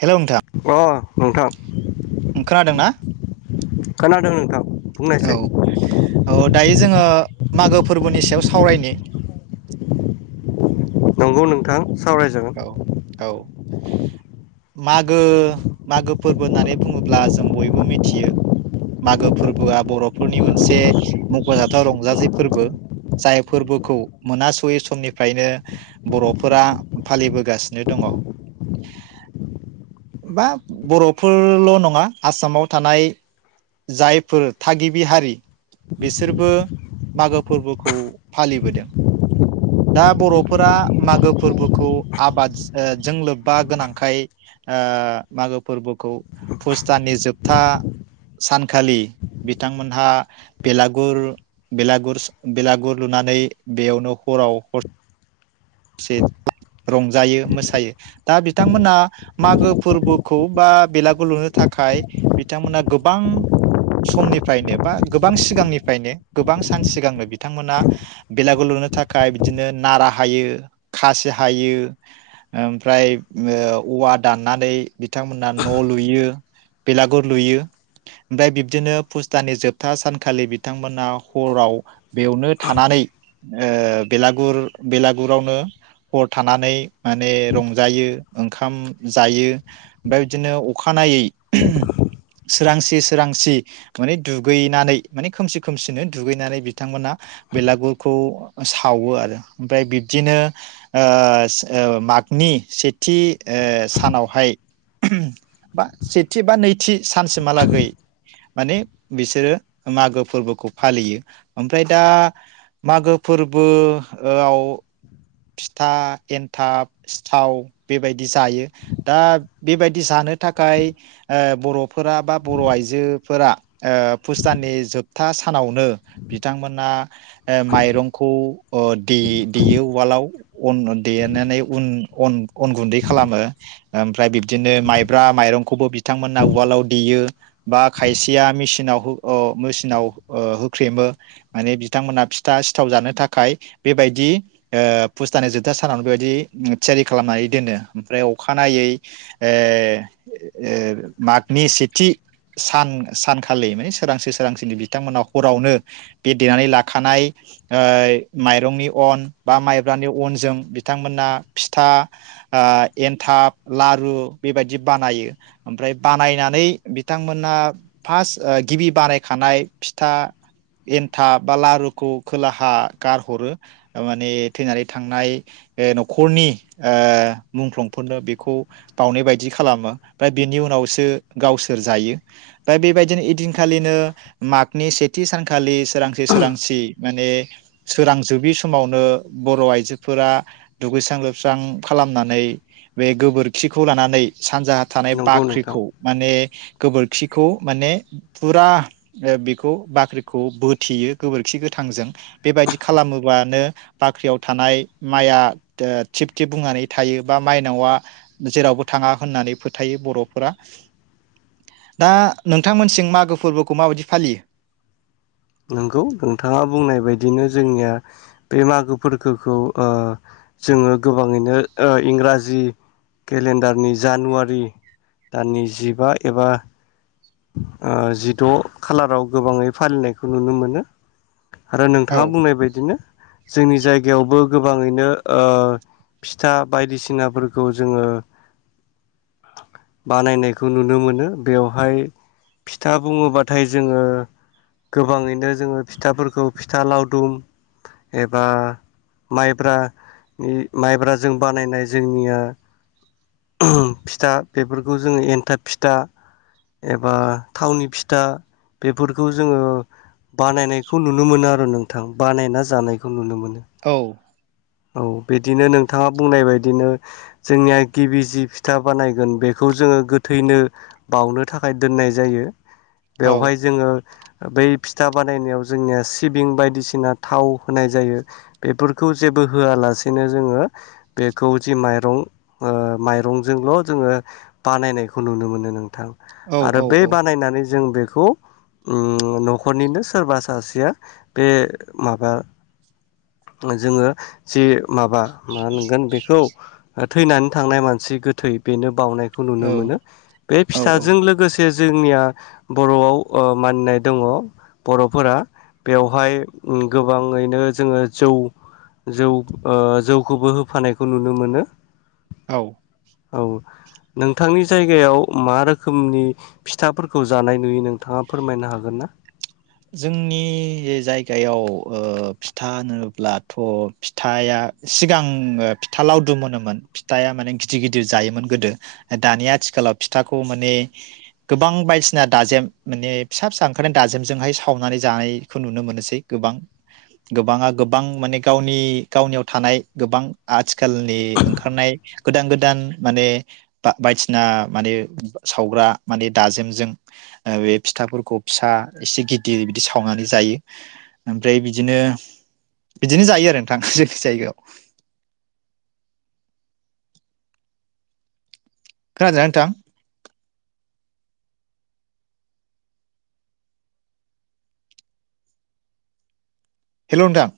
Hello नोंथां अ नोंथां खोनादों ना खोनादों नोंथां बुंनायसै औ औ दायो जोङो मागो फोरबोनि सायाव सावरायनि नंगौ नोंथां सावरायजागोन औ औ मागो मागो फोरबो होननानै बुङोब्ला जों बयबो मिथियो मागो फोरबोआ बर'फोरनि मोनसे मख'जाथाव रंजाथाइ फोरबो जाय फोरबोखौ मोनाहासुयै समनिफ्रायनो बर'फोरा फालिबोगासिनो दङ बा बर'फोरल नङा आसामाव थानाय जायफोर थागिबि हारि बिसोरबो मागो फोरबोखौ फालिबोदों दा बर'फोरा मागो फोरबो खौ आबाद जों ओ लोब्बा गोनांखाय ओ मागो फोरबोखौ फुसदाननि जोबथा सानखालि बिथांमोनहा बेलागुर बेलागुरसा बेलागुर लुनानै बेयावनो हराव हर से रंजायो मोसायो दा बिथांमोना मागो फोरबोखौ बा बेलागुर लुनो थाखाय बिथांमोना गोबां समनिफ्रायनो बा गोबां सिगांनिफ्रायनो गोबां सान सिगांनो बिथांमोना बेलागुर लुनो थाखाय बिदिनो नारा हायो खासि हायो ओमफ्राय औवा दाननानै बिथांमोना न' लुयो बेलागुर लुयो ओमफ्राय बिब्दिनो फुस दाननि जोबथा सानखालि बिथांमोना हराव बेवनो थानानै ओ बेलागुर बेलागुर आवनो हर थानानै माने रंजायो ओंखाम जायो ओमफ्राय बिदिनो अखानायै सोरांसि सोरांसि माने दुगैनानै माने खोमसि खोमसिनो दुगैनानै बिथांमोना बेलागुरखौ सावो आरो ओमफ्राय बिदिनो ओ ओ मागनि सेथि ओ सानावहाय बा फिथा एन्थाब सिथाव बेबायदि जायो दा बेबायदि जानो थाखाय ओ बर'फोरा बा बर' आइजोफोरा ओ फुसदाननि जोबथा सानावनो बिथांमोना ओ माइरंखौ ओ दे देयो उवालाव अन देनानै उन अन अन गुन्दै खालामो ओमफ्राय बिब्दिनो माइब्रा माइरंखौबो बिथांमोना उवालाव देयो बा खायसेया मेसिनाव ओ मेसिनाव ओ होख्रेमो माने बिथांमोनहा फिथा सिथाव जानो थाखाय बेबायदि ओ फुसदाननि जोबथा सानावनो बेबायदि थियारि खालामनानै दोनो ओमफ्राय अखानायै ओ मागनि सेथि सान सानखालि माने सोरांसि सोरांसिनि बिथांमोना हरावनो बे देनानै लाखानाय ओ माइरंनि अन बा माइब्रानि अनजों बिथांमोना फिथा ओ एनथाब लारु बेबायदि बानायो ओमफ्राय बानायनानै बिथांमोना फार्स्ट गिबि बानायखानाय फिथा एनथाब बा लारुखौ खोलाहा गारहरो माने थैनानै थांनाय न'खरनि ओ मुंख्लंफोरनो बेखौ बाउनाय बायदि खालामो ओमफ्राय बिनि उनावसो गावसोर जायो ओमफ्राय बेबायदिनो इदिनखालिनो मागनि सेथि सानखालि सोरांसि सोरांसि माने सोरांजोबि समाव नो बर' आइजोफोरा दुगैस्रां लोबस्रां खालामनानै बे गोबोरखिखौ लानानै सानजाहा थानाय नंगौ नोंथां बाख्रिखौ माने गोबोरखिखौ माने फुरा बेखौ बाख्रिखौ बोथेयो गोबोरखि गोथांजों बेबायदि खालामोबानो बाख्रियाव थानाय माया थिब थिब बुंनानै थायो बा माइनावा जेरावबो थाङा होननानै फोथायो बर'फोरा दा नोंथांमोनसिम मागो फोरबोखौ माबायदि फालियो नोंगौ नोंथाङा बुंनाय बायदिनो जोंनिया बे मागोफोरखोखौ ओ जोङो गोबाङैनो ओ इंराजि केलेन्डारनि जानुवारि दाननि जिबा एबा ओ जिद खालाराव गोबाङै फालिनायखौ नुनो मोनो आरो नोंथाङा औ बुंनाय बायदिनो जोंनि जायगायावबो गोबाङैनो ओ फिथा बायदिसिनाफोरखौ जोङो बानायनायखौ नुनो मोनो बेवहाय फिथा बुङोबाथाय जोङो गोबाङैनो जोङो फिथाफोरखौ फिथा लावदुम एबा माइब्रानि माइब्राजों बानायनाय जोंनिया फिथा बेफोरखौ जोङो एनथाब फिथा एबा थावनि फिथा बेफोरखौ जोङो बानायनायखौ नुनो मोनो आरो नोंथां बानायना जानायखौ नुनो मोन औ औ बिदिनो नोंथाङा बुंनाय बायदिनो जोंनिया गिबि जि फिथा बानायगोन बेखौ जोङो गोथैनो बावनो थाखाय दोननाय जायो। औ बेवहाय जोङो बै फिथा बानायनायाव जोंनिया सिबिं बायदिसिना थाव होनाय जायो बेफोरखौ जेबो होआलासेनो जोङो बेखौ जि माइरं ओ माइरंजोंल जोङो बानायनायखौ नुनो मोनो नोंथां। औ आरो औ बे बानायनानै जों बेखौ उम नखरनिनो सोरबा सासेया बे माबा जोंङो जि माबा मा होनगोन बेखौ थैनानै थांनाय मानसि गोथै बेनो बावनाय खौ नुनो औ मोनो बे फि औ औ थाजों लोगोसे जोंनिया बरआव ओ मानिनाय दङ बरफोरा बेवहाय गोबाङैनो जोङो जौ जौ ओ जौखौबो होफानायखौ नुनो मोनो। औ औ नोंथांनि जायगायाव मा रो खोमनि फिथाफोरखौ जानाय नुयो नोंथाङा फोरमायनो हागोन ना? जोंनि जायगायाव ओ फिथा होनोब्लाथ फिथाया सिगां फिथा लावदुम होनोमोन फिथा माने गिदिर गिदिर जायोमोन गोदो दानि आथिखालाव फिथाखौ माने गोबां बायदिसिना दाजे माने फिसायफिसा ओंखायनो दाजेमजोंहाय सावनानै जानायखौ नुनो मोनोसै गोबां गोबाङा गोबां माने गावनि गावनियाव थानाय गोबां आथिखालनि ओंखारनाय गोदान गोदान माने बायदिसिना माने सावग्रा माने दाजेमजों बे फिथाफोरखौ फिसा एसे गि दिर बिदि सावनानै जायो ओमफ्राय बिदिनो बिदिनो जायो आरो नोंथां जोंनि जायगायाव। खोनादोना नोंथां? हेलौ नोंथां।